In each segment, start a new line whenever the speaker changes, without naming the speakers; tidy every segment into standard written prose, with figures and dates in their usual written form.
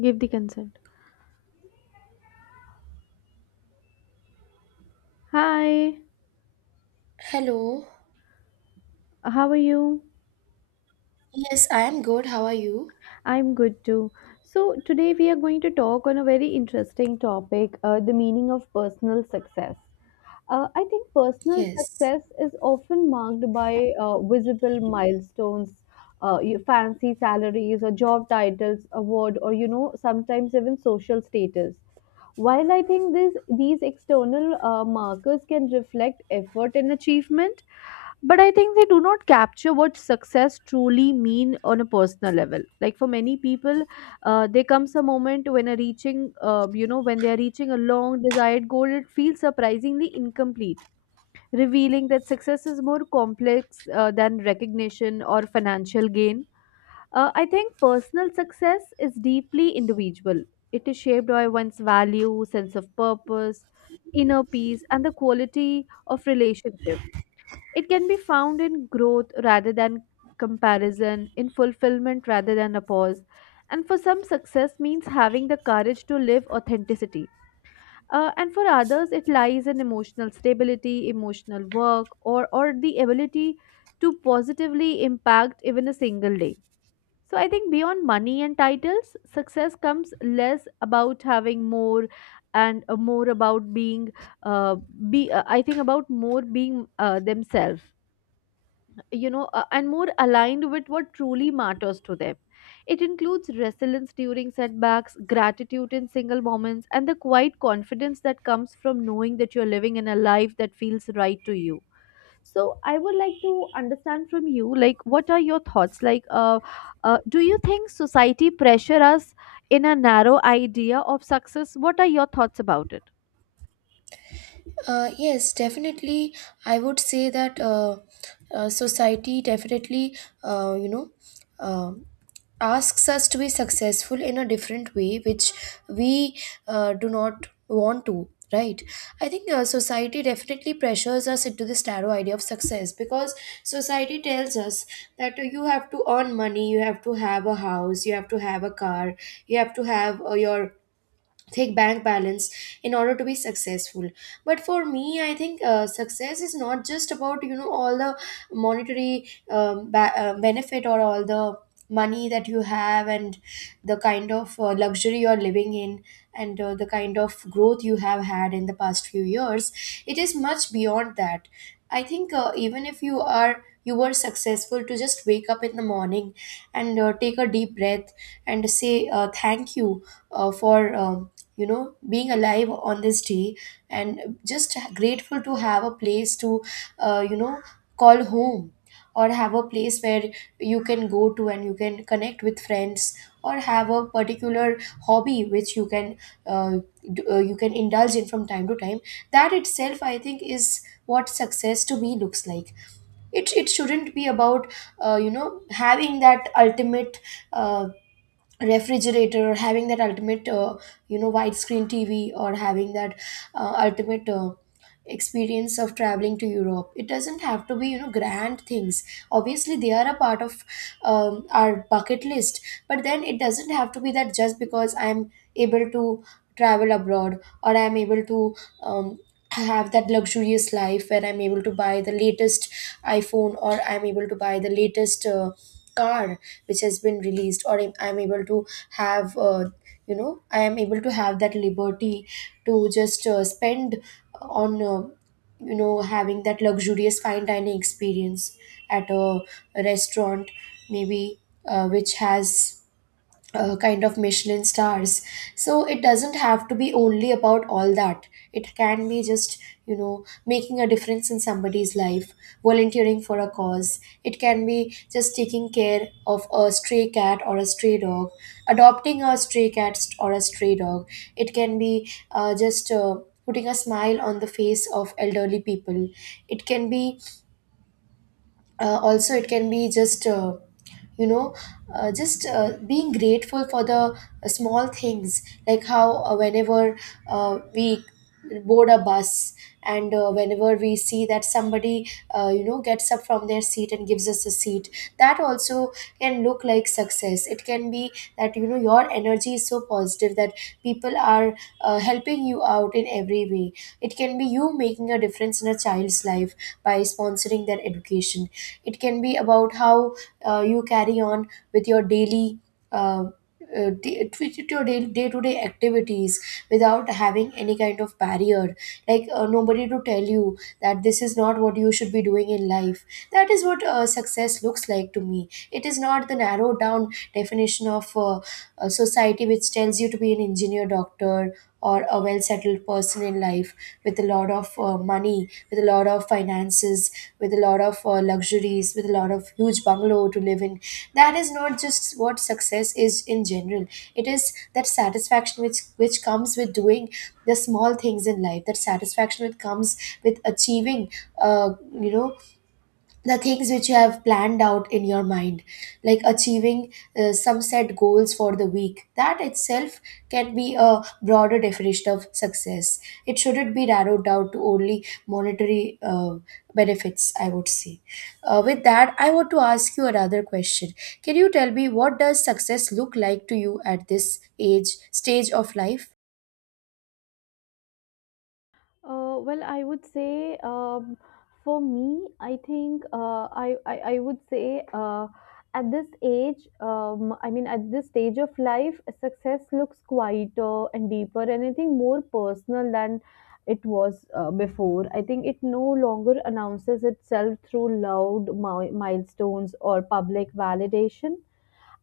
Give the consent. Hi,
Hello.
how are you?
Yes, I am good. How are you?
I'm good too. Today we are going to talk on a very interesting topic, the meaning of personal success. I think personal
Yes.
success is often marked by visible milestones, your fancy salaries, or job titles, award, or sometimes even social status. While I think these external markers can reflect effort and achievement, but I think they do not capture what success truly mean on a personal level. Like for many people, there comes a moment when a reaching, when they are reaching a long desired goal, it feels surprisingly incomplete, revealing that success is more complex than recognition or financial gain. I think personal success is deeply individual. It is shaped by one's value, sense of purpose, inner peace, and the quality of relationship. It can be found in growth rather than comparison, in fulfillment rather than a pause. And for some, success means having the courage to live authenticity. And for others, it lies in emotional stability, emotional work, or the ability to positively impact even a single day. So I think beyond money and titles, success comes less about having more and, more about being, uh, I think about more being themselves, and more aligned with what truly matters to them. It includes resilience during setbacks, gratitude in single moments, and the quiet confidence that comes from knowing that you're living in a life that feels right to you. So I would like to understand from you, like, what are your thoughts? Do you think society pressure us in a narrow idea of success? What are your thoughts about it?
Yes, definitely. I would say that Society definitely, uh, you know, um asks us to be successful in a different way, which we do not want to. Right. I think society definitely pressures us into this narrow idea of success because society tells us that you have to earn money, you have to have a house, you have to have a car, you have to have your thick bank balance in order to be successful. But for me, I think success is not just about, you know, all the monetary benefit, or all the money that you have, and the kind of luxury you're living in, and the kind of growth you have had in the past few years. It is much beyond that. I think even if you were successful to just wake up in the morning and take a deep breath and say thank you for um, you know, being alive on this day, and just grateful to have a place to, you know, call home, or have a place where you can go to and you can connect with friends, or have a particular hobby which you can uh, you can indulge in from time to time. That itself, I think, is what success to me looks like. It shouldn't be about, you know, having that ultimate uh, refrigerator, or having that ultimate, you know, widescreen TV, or having that ultimate experience of traveling to Europe. It doesn't have to be, you know, grand things. Obviously, they are a part of our bucket list, but then it doesn't have to be that. Just because I'm able to travel abroad, or I'm able to um, have that luxurious life where I'm able to buy the latest iPhone, or I'm able to buy the latest car which has been released, or I'm able to have, you know, I am able to have that liberty to just spend on, you know, having that luxurious fine dining experience at a restaurant, maybe, which has kind of Michelin stars. So it doesn't have to be only about all that. It can be just, you know, making a difference in somebody's life, volunteering for a cause. It can be just taking care of a stray cat or a stray dog, adopting a stray cat st- or a stray dog. It can be just. Putting a smile on the face of elderly people. It can be also, it can be just, you know just being grateful for the small things, like how, whenever we board a bus, and whenever we see that somebody, you know, gets up from their seat and gives us a seat, that also can look like success. It can be that, you know, your energy is so positive that people are helping you out in every way. It can be you making a difference in a child's life by sponsoring their education. It can be about how you carry on with your daily uh, with your day to day activities without having any kind of barrier, like nobody to tell you that this is not what you should be doing in life. That is what success looks like to me. It is not the narrow down definition of a society which tells you to be an engineer, doctor, or a well settled person in life, with a lot of money, with a lot of finances, with a lot of luxuries, with a lot of huge bungalow to live in. That is not just what success is in general. It is that satisfaction which comes with doing the small things in life. That satisfaction which comes with achieving, uh, you know, the things which you have planned out in your mind, like achieving some set goals for the week. That itself can be a broader definition of success. It shouldn't be narrowed down to only monetary benefits, I would say. With that, I want to ask you another question. Can you tell me what does success look like to you at this age, stage of life?
Well, I would say, for me, I think I would say, at this age, I mean at this stage of life, success looks quieter and deeper, and I think more personal than it was before. I think it no longer announces itself through loud milestones or public validation.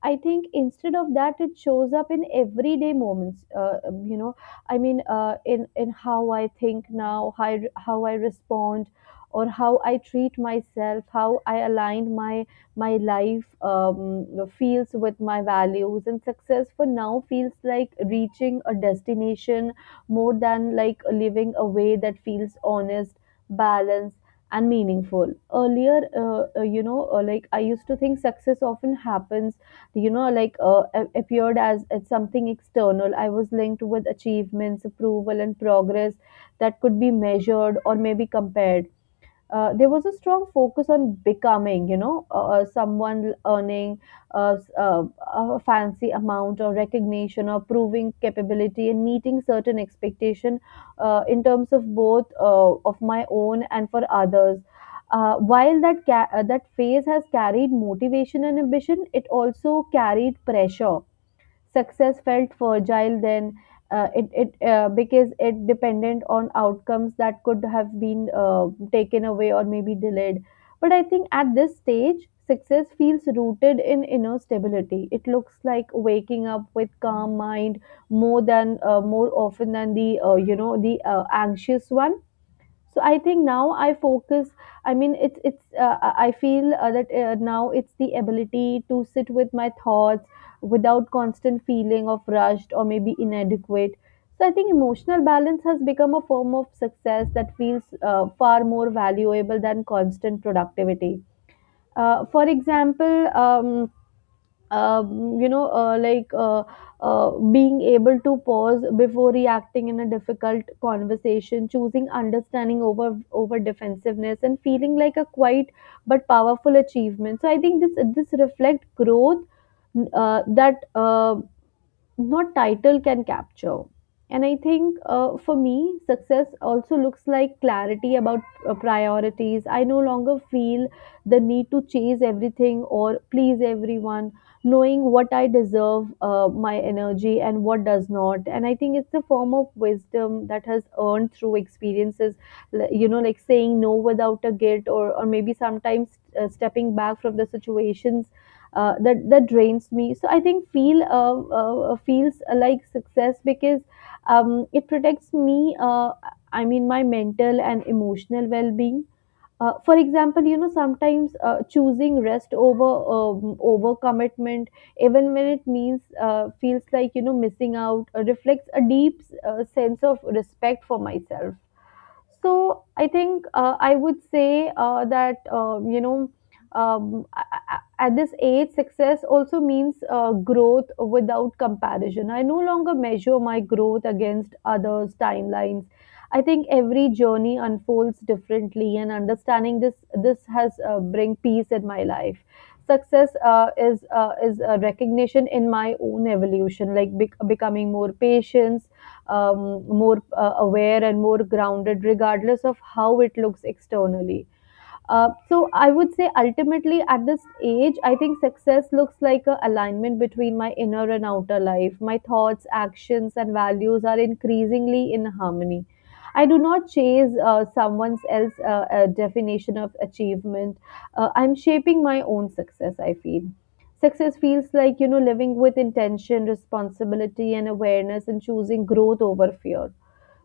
I think instead of that, it shows up in everyday moments. In how I think now, how I respond, or how I treat myself, how I align my life, feels with my values and success. For now, feels like reaching a destination more than like living a way that feels honest, balanced, and meaningful. Earlier, like I used to think success often happens, appeared as something external. I was linked with achievements, approval, and progress that could be measured or maybe compared. There was a strong focus on becoming, you know, someone earning uh, s- uh, a fancy amount or recognition, or proving capability and meeting certain expectation, in terms of both, of my own and for others. While that phase has carried motivation and ambition, it also carried pressure. Success felt fragile then, it it because it depended on outcomes that could have been taken away or maybe delayed. But I think at this stage success feels rooted in inner stability. It looks like waking up with calm mind more than, more often than the, the anxious one. So I think now I focus, I mean it's I feel that now it's the ability to sit with my thoughts without constant feeling of rushed or maybe inadequate. So I think emotional balance has become a form of success that feels far more valuable than constant productivity. For example, um, you know, uh, like uh, being able to pause before reacting in a difficult conversation, choosing understanding over defensiveness, and feeling like a quiet but powerful achievement. So I think this reflect growth that not title can capture. And I think, for me, success also looks like clarity about priorities. I no longer feel the need to chase everything or please everyone, knowing what I deserve, my energy, and what does not. And I think it's a form of wisdom that has earned through experiences, you know, like saying no without a guilt, or maybe sometimes stepping back from the situations that drains me. So I think feels like success because, it protects me. I mean my mental and emotional well being. For example, you know, sometimes choosing rest over, over commitment, even when it means, feels like you know missing out, reflects a deep sense of respect for myself. So I think, I would say, that you know a- at this age, success also means growth without comparison. I no longer measure my growth against others' timelines. I think every journey unfolds differently, and understanding this has bring peace in my life. Success is a recognition in my own evolution, like becoming more patient, um, more aware, and more grounded, regardless of how it looks externally. So I would say ultimately at this age, I think success looks like a alignment between my inner and outer life. My thoughts, actions, and values are increasingly in harmony. I do not chase someone else's definition of achievement. I'm shaping my own success. I feel success feels like you know living with intention, responsibility, and awareness, and choosing growth over fear.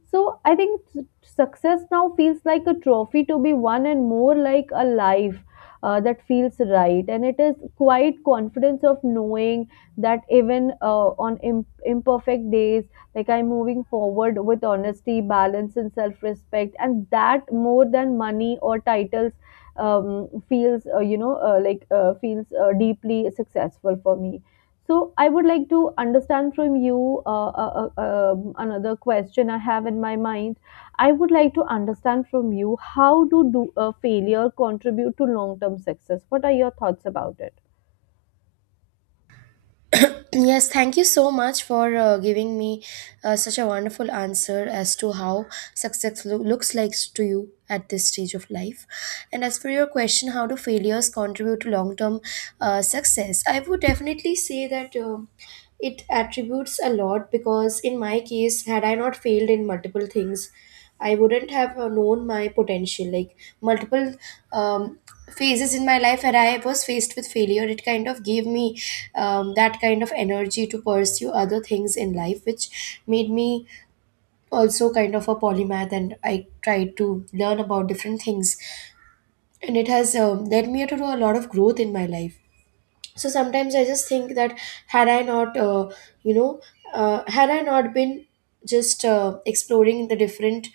So I think success now feels like a trophy to be won and more like a life that feels right. And it is quite confidence of knowing that even on imperfect days, like I'm moving forward with honesty, balance, and self respect. And that more than money or titles, feels, you know, like feels deeply successful for me. So I would like to understand from you, another question I have in my mind. I would like to understand from you, do failure contribute to long term success? What are your thoughts about it?
Yes, thank you so much for giving me such a wonderful answer as to how looks like to you at this stage of life. And as for your question, how do failures contribute to long term success? I would definitely say that. It attributes a lot, because in my case, had I not failed in multiple things, I wouldn't have known my potential. Like, multiple um, phases in my life where I was faced with failure, it kind of gave me that kind of energy to pursue other things in life, which made me also kind of a polymath, and I tried to learn about different things, and it has led me to do a lot of growth in my life. So sometimes I just think that, had I not you know had I not been just exploring the different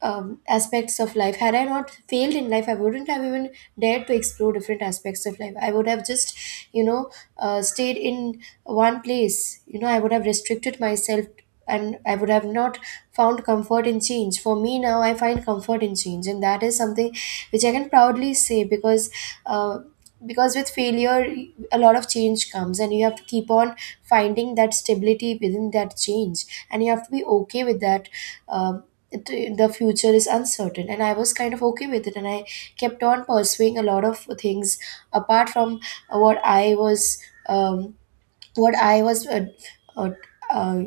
aspects of life. Had I not failed in life, I wouldn't have even dared to explore different aspects of life. I would have just, you know, stayed in one place. You know, I would have restricted myself, and I would have not found comfort in change. For me now, I find comfort in change, and that is something which I can proudly say because. Uh, because with failure, a lot of change comes, and you have to keep on finding that stability within that change, and you have to be okay with that. um, the future is uncertain, and I was kind of okay with it, and I kept on pursuing a lot of things apart from what I was, um, what I was uh, uh,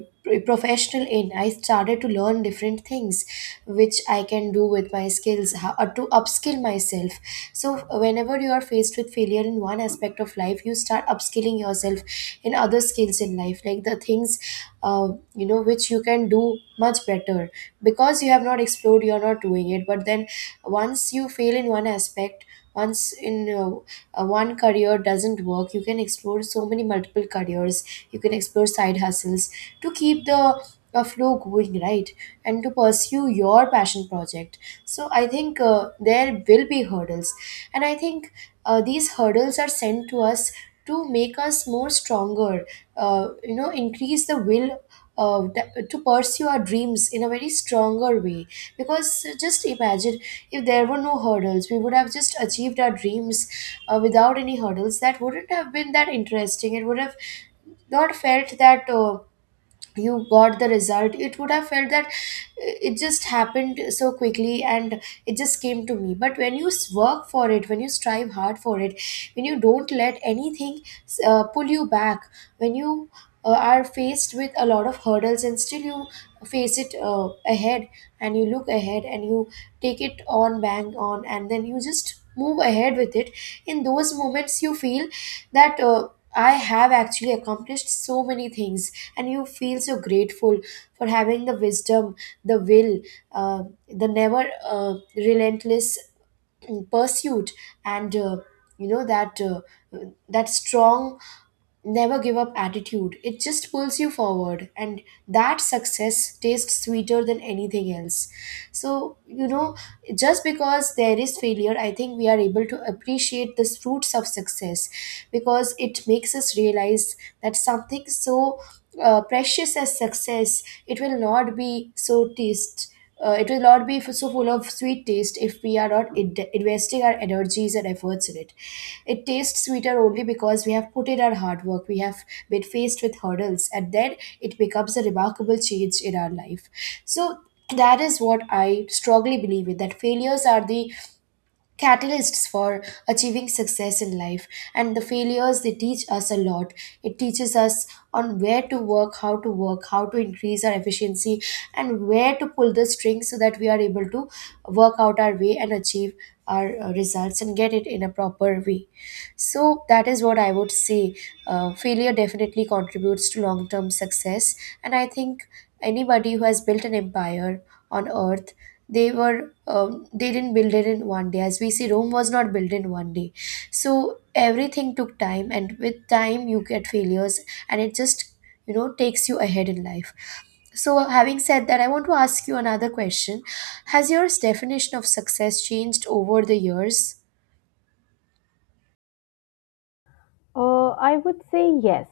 professional in. I started to learn different things which I can do with my skills, how to upskill myself. So, whenever you are faced with failure in one aspect of life, you start upskilling yourself in other skills in life, like the things, you know, which you can do much better because you have not explored, you're not doing it. But then, once you fail in one aspect, once in one career doesn't work, you can explore so many multiple careers. You can explore side hustles to keep the flow going, right, and to pursue your passion project. So I think there will be hurdles, and I think these hurdles are sent to us to make us more stronger, you know, increase the will to pursue our dreams in a very stronger way. Because just imagine, if there were no hurdles, we would have just achieved our dreams without any hurdles. That wouldn't have been that interesting. It would have not felt that you got the result. It would have felt that it just happened so quickly and it just came to me. But when you work for it, when you strive hard for it, when you don't let anything pull you back, when you are faced with a lot of hurdles, and still you face it ahead, and you look ahead, and you take it on bang on, and then you just move ahead with it. In those moments, you feel that, I have actually accomplished so many things, and you feel so grateful for having the wisdom, the will, uh, the never relentless pursuit, and, you know that uh, that strong never give up attitude. It just pulls you forward, and that success tastes sweeter than anything else. So, you know, just because there is failure, I think we are able to appreciate the fruits of success, because it makes us realize that something so precious as success, it will not be so taste. It will not be so full of sweet taste if we are not investing our energies and efforts in it. It tastes sweeter only because we have put in our hard work, we have been faced with hurdles, and then it becomes a remarkable change in our life. So, that is what I strongly believe in, that failures are the catalysts for achieving success in life. And the failures, they teach us a lot. It teaches us on where to work, how to work, how to increase our efficiency, and where to pull the strings so that we are able to work out our way and achieve our results and get it in a proper way. So that is what I would say. Failure definitely contributes to long term success. And I think anybody who has built an empire on earth, they were they didn't build it in one day. As we see, Rome was not built in one day. So everything took time, and with time you get failures, and it just, takes you ahead in life. So having said that, I want to ask you another question. Has your definition of success changed over the years?
I would say yes.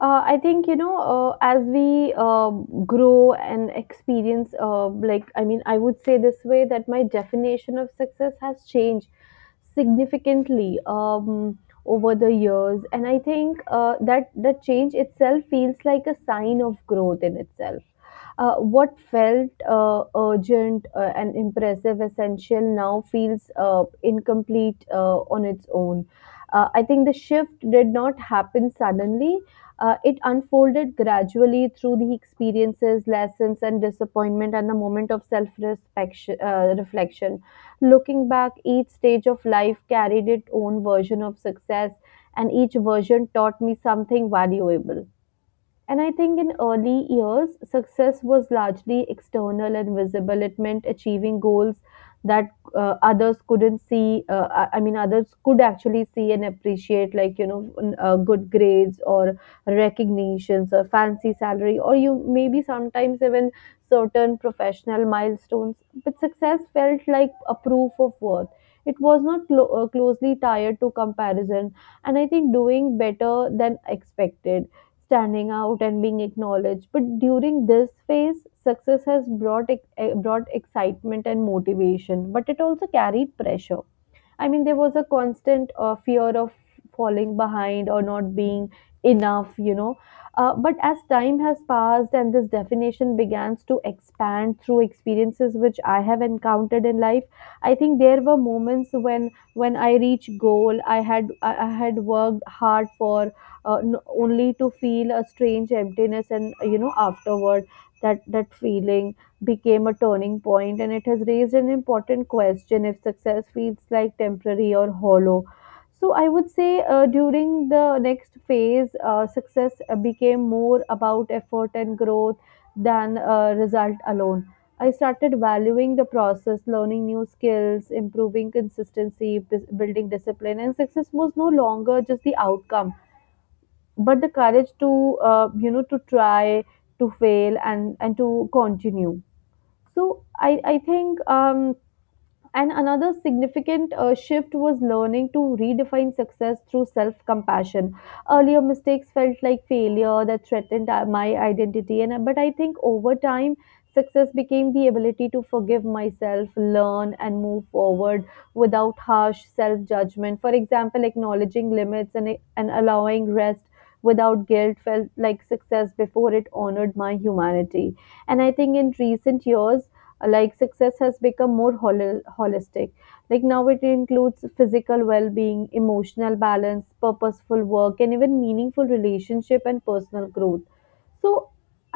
I think, you know, as we grow and experience, I mean, I would say this way that my definition of success has changed significantly, over the years. And I think that the change itself feels like a sign of growth in itself. What felt urgent and impressive, essential now feels incomplete on its own. I think the shift did not happen suddenly. It unfolded gradually through the experiences, lessons, and disappointment, and the moment of self reflection. Looking back, each stage of life carried its own version of success, and each version taught me something valuable. And I think in early years, success was largely external and visible. It meant achieving goals that others couldn't see. I mean, others could actually see and appreciate, like, you know, good grades or recognitions or fancy salary, or you maybe sometimes even certain professional milestones. But success felt like a proof of worth. It was not closely tied to comparison, and I think doing better than expected, standing out, and being acknowledged. But during this phase, success has brought excitement and motivation, but it also carried pressure. I mean, there was a constant fear of falling behind or not being enough, you know. But as time has passed and this definition begins to expand through experiences which I have encountered in life, I think there were moments when I reached goal, I had worked hard for, uh, n- only to feel a strange emptiness, and you know afterward that feeling became a turning point, and it has raised an important question if success feels like temporary or hollow. So, I would say during the next phase, success became more about effort and growth than result alone. I started valuing the process, learning new skills, improving consistency, building discipline, and success was no longer just the outcome, but the courage to, you know, to try, to fail, and to continue. So I think, and another significant shift was learning to redefine success through self-compassion. Earlier mistakes felt like failure that threatened my identity, and but I think over time success became the ability to forgive myself, learn, and move forward without harsh self-judgment. For example, acknowledging limits and allowing rest without guilt felt like success before it honored my humanity, and I think in recent years, like success has become more holistic, like now it includes physical well-being, emotional balance, purposeful work, and even meaningful relationship and personal growth. So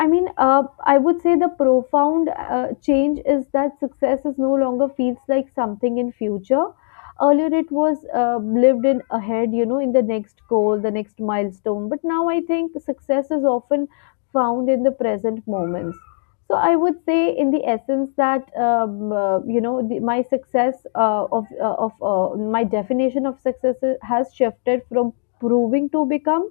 I would say the profound change is that success is no longer feels like something in future. Earlier it was lived in ahead, in the next goal, the next milestone, but now I think success is often found in the present moments. So I would say, in the essence, that my success of my definition of success has shifted from proving to become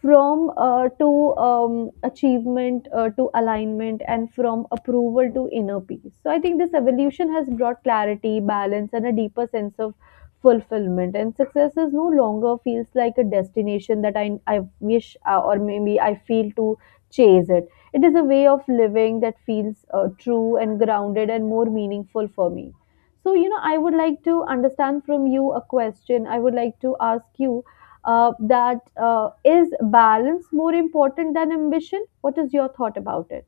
from to achievement to alignment and from approval to inner peace. So I think this evolution has brought clarity, balance, and a deeper sense of fulfillment, and success is no longer feels like a destination that I wish or maybe I feel to chase it. It is a way of living that feels true and grounded and more meaningful for me. So, you know, I would like to understand from you, a question I would like to ask you, that is balance more important than ambition? What is your thought about it?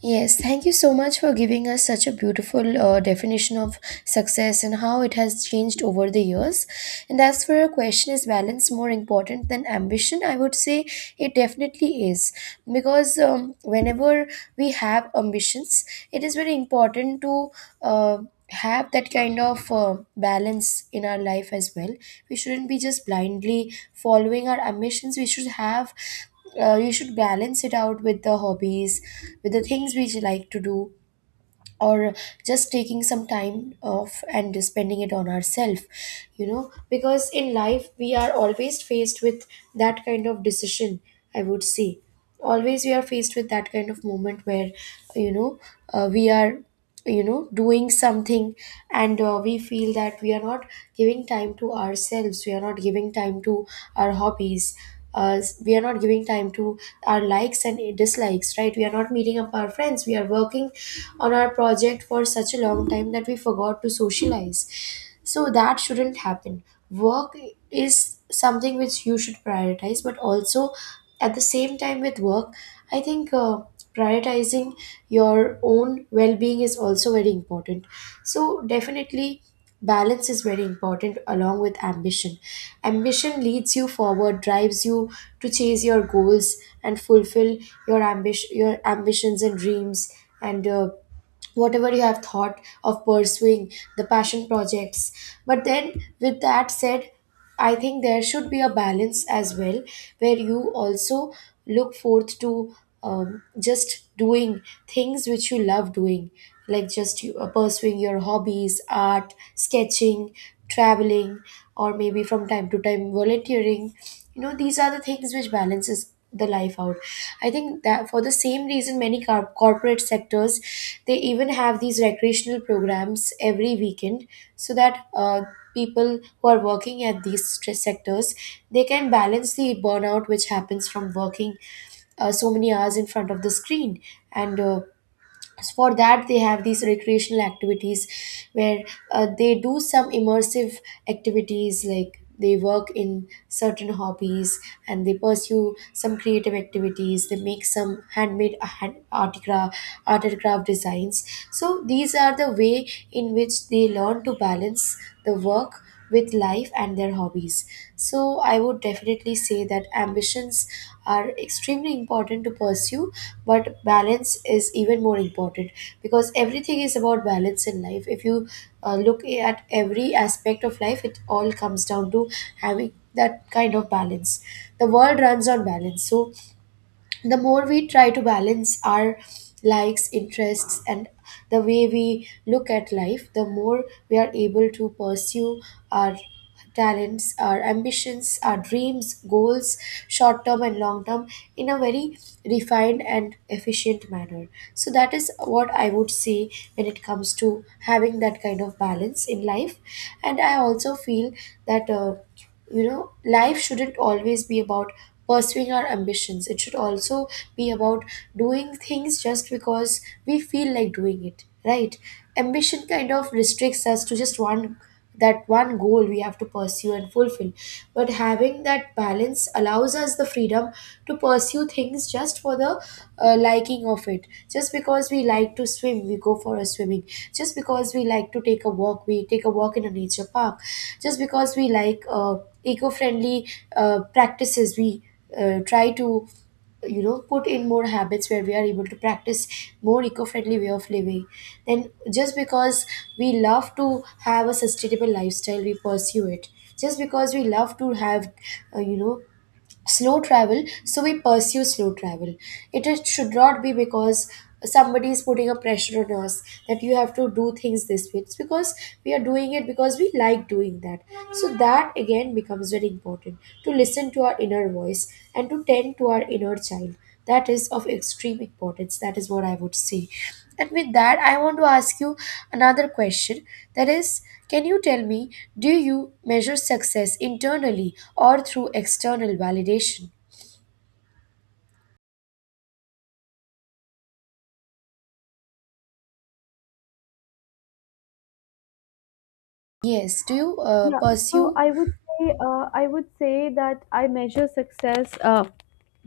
Yes, thank you so much for giving us such a beautiful definition of success and how it has changed over the years. And as for your question, is balance more important than ambition? I would say it definitely is, because whenever we have ambitions, it is very important to uh, have that kind of balance in our life as well. We shouldn't be just blindly following our ambitions. We should have, you should balance it out with the hobbies, with the things we like to do, or just taking some time off and spending it on ourselves. You know, because in life we are always faced with that kind of decision. I would say always we are faced with that kind of moment where, you know we are, doing something, and we feel that we are not giving time to ourselves, we are not giving time to our hobbies, we are not giving time to our likes and dislikes, right? We are not meeting up our friends, we are working on our project for such a long time that we forgot to socialize. So that shouldn't happen. Work is something which you should prioritize, but also, at the same time, with work, I think prioritizing your own well-being is also very important. So definitely balance is very important along with ambition. Ambition leads you forward, drives you to chase your goals and fulfill your ambition, your ambitions and dreams, and whatever you have thought of pursuing, the passion projects. But then, with that said, I think there should be a balance as well, where you also look forth to just doing things which you love doing, like just pursuing your hobbies, art, sketching, traveling, or maybe from time to time volunteering. You know, these are the things which balances the life out. I think that for the same reason many corporate sectors, they even have these recreational programs every weekend, so that people who are working at these stress sectors, they can balance the burnout which happens from working so many hours in front of the screen. And so, for that, they have these recreational activities where they do some immersive activities, like they work in certain hobbies, and they pursue some creative activities. They make some handmade, art and craft designs. So these are the way in which they learn to balance the work with life and their hobbies. So, I would definitely say that ambitions are extremely important to pursue, but balance is even more important, because everything is about balance in life. If you look at every aspect of life, it all comes down to having that kind of balance. The world runs on balance. So, the more we try to balance our likes, interests, and the way we look at life, the more we are able to pursue our talents, our ambitions, our dreams, goals, short term and long term, in a very refined and efficient manner. So that is what I would say when it comes to having that kind of balance in life. And I also feel that, you know life shouldn't always be about pursuing our ambitions. It should also be about doing things just because we feel like doing it, right? Ambition kind of restricts us to just one, that one goal we have to pursue and fulfill. But having that balance allows us the freedom to pursue things just for the liking of it. Just because we like to swim we go for a swimming. Just because we like to take a walk, we take a walk in a nature park. Just because we like eco-friendly practices, we try to, put in more habits where we are able to practice more eco-friendly way of living. Then just because we love to have a sustainable lifestyle, we pursue it. Just because we love to have, slow travel, so we pursue slow travel. It is, should not be because somebody is putting a pressure on us that you have to do things this way. It's because we are doing it because we like doing that. So that again becomes very important, to listen to our inner voice and to tend to our inner child. That is of extreme importance. That is what I would say. And with that I want to ask you another question, that is, can you tell me, do you measure success internally or through external validation? Yes, do you
Yeah. So
pursue.
I would say I would say that I measure success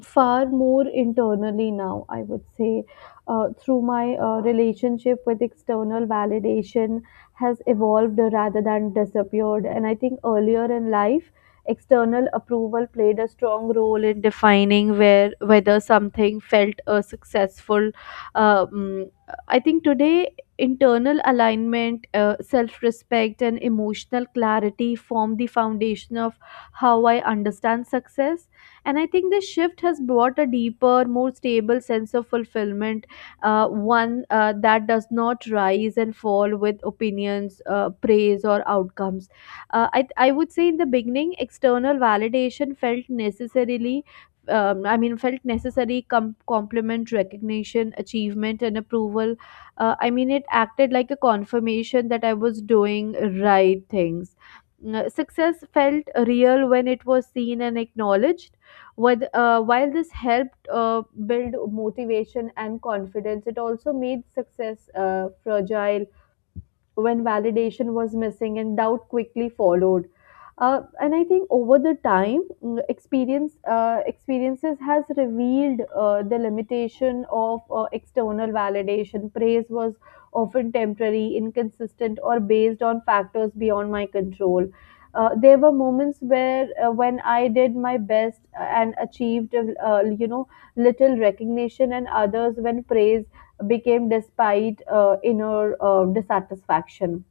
far more internally now. I would say through my relationship with external validation has evolved rather than disappeared. And I think earlier in life, external approval played a strong role in defining where whether something felt successful. um, I think today internal alignment, self respect, and emotional clarity form the foundation of how I understand success. And I think this shift has brought a deeper, more stable sense of fulfillment, one that does not rise and fall with opinions, praise, or outcomes. I would say in the beginning, external validation felt necessarily. I mean, felt necessary compliment, recognition, achievement, and approval. I mean, it acted like a confirmation that I was doing right things. Mm, success felt real when it was seen and acknowledged with, while this helped build motivation and confidence, it also made success fragile when validation was missing and doubt quickly followed. And I think over the time, experiences has revealed the limitation of external validation. Praise was often temporary, inconsistent, or based on factors beyond my control. There were moments where when I did my best and achieved, little recognition, and others when praise became despite inner dissatisfaction.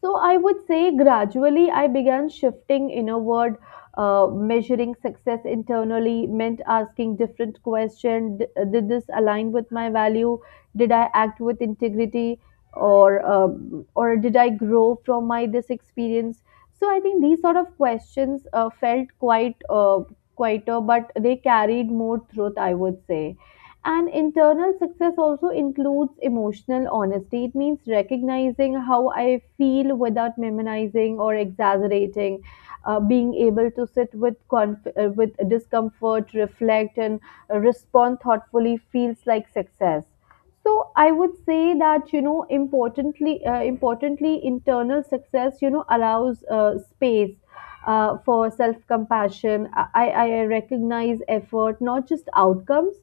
So I would say gradually I began shifting inward, measuring success internally, meant asking different questions. Did this align with my value? Did I act with integrity? Or did I grow from my this experience? So I think these sort of questions felt quite quieter, but they carried more truth, I would say. And internal success also includes emotional honesty. It means recognizing how I feel without minimizing or exaggerating, being able to sit with with discomfort, reflect, and respond thoughtfully feels like success. So I would say that, you know, importantly, internal success, you know, allows space for self compassion. I recognize effort, not just outcomes,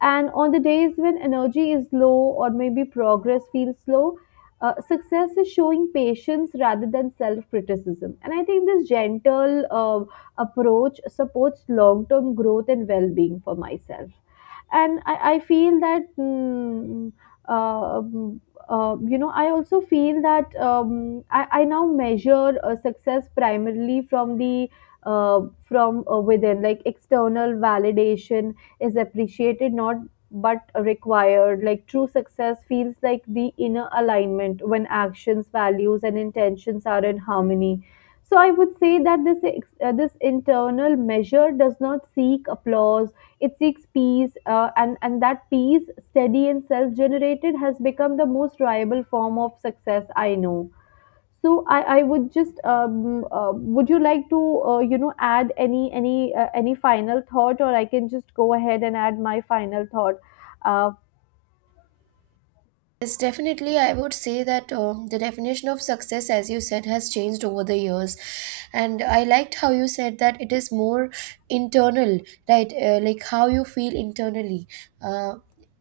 and on the days when energy is low or maybe progress feels slow, success is showing patience rather than self criticism. And I think this gentle approach supports long term growth and well being for myself. And I feel that uh, um, I also feel that I now measure success primarily from the from within, like external validation is appreciated, not but required, like true success feels like the inner alignment when actions, values, and intentions are in harmony. So I would say that this this internal measure does not seek applause, it seeks peace, and that peace, steady and self generated, has become the most reliable form of success I know. So I would just would you like to add any any final thought, or I can just go ahead and add my final thought uh,
Yes, definitely. I would say that, the definition of success, as you said, has changed over the years. And I liked how you said that it is more internal, right? Like how you feel internally. Uh,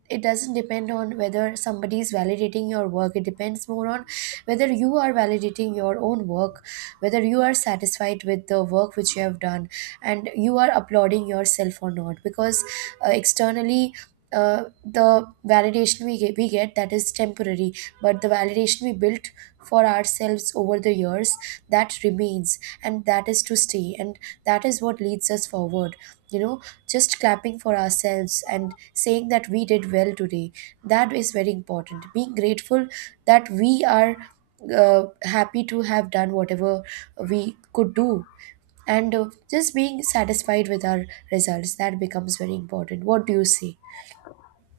it doesn't depend on whether somebody is validating your work. It depends more on whether you are validating your own work, whether you are satisfied with the work which you have done, and you are applauding yourself or not. Because externally, the validation we get, that is temporary. But the validation we built for ourselves over the years, that remains, and that is to stay, and that is what leads us forward. You know, just clapping for ourselves and saying that we did well today, that is very important. Being grateful that we are happy to have done whatever we could do, and just being satisfied with our results, that becomes very important. What do you say?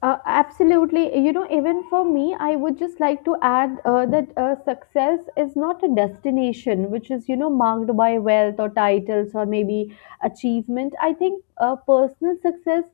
Absolutely. You know, even for me, I would just like to add that success is not a destination which is, you know, marked by wealth or titles or maybe achievement. I think personal success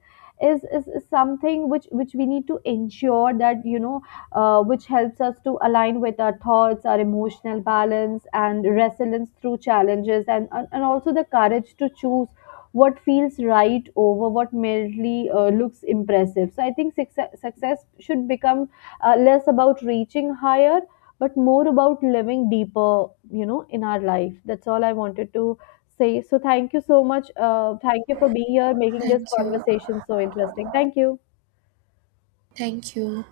is something which we need to ensure that, you know, which helps us to align with our thoughts, our emotional balance and resilience through challenges, and also the courage to choose what feels right over what merely looks impressive. So I think success should become less about reaching higher, but more about living deeper, you know, in our life. That's all I wanted to say. So thank you so much. Thank you for being here, making this
Thank you.
conversation so interesting. Thank you.
Thank you.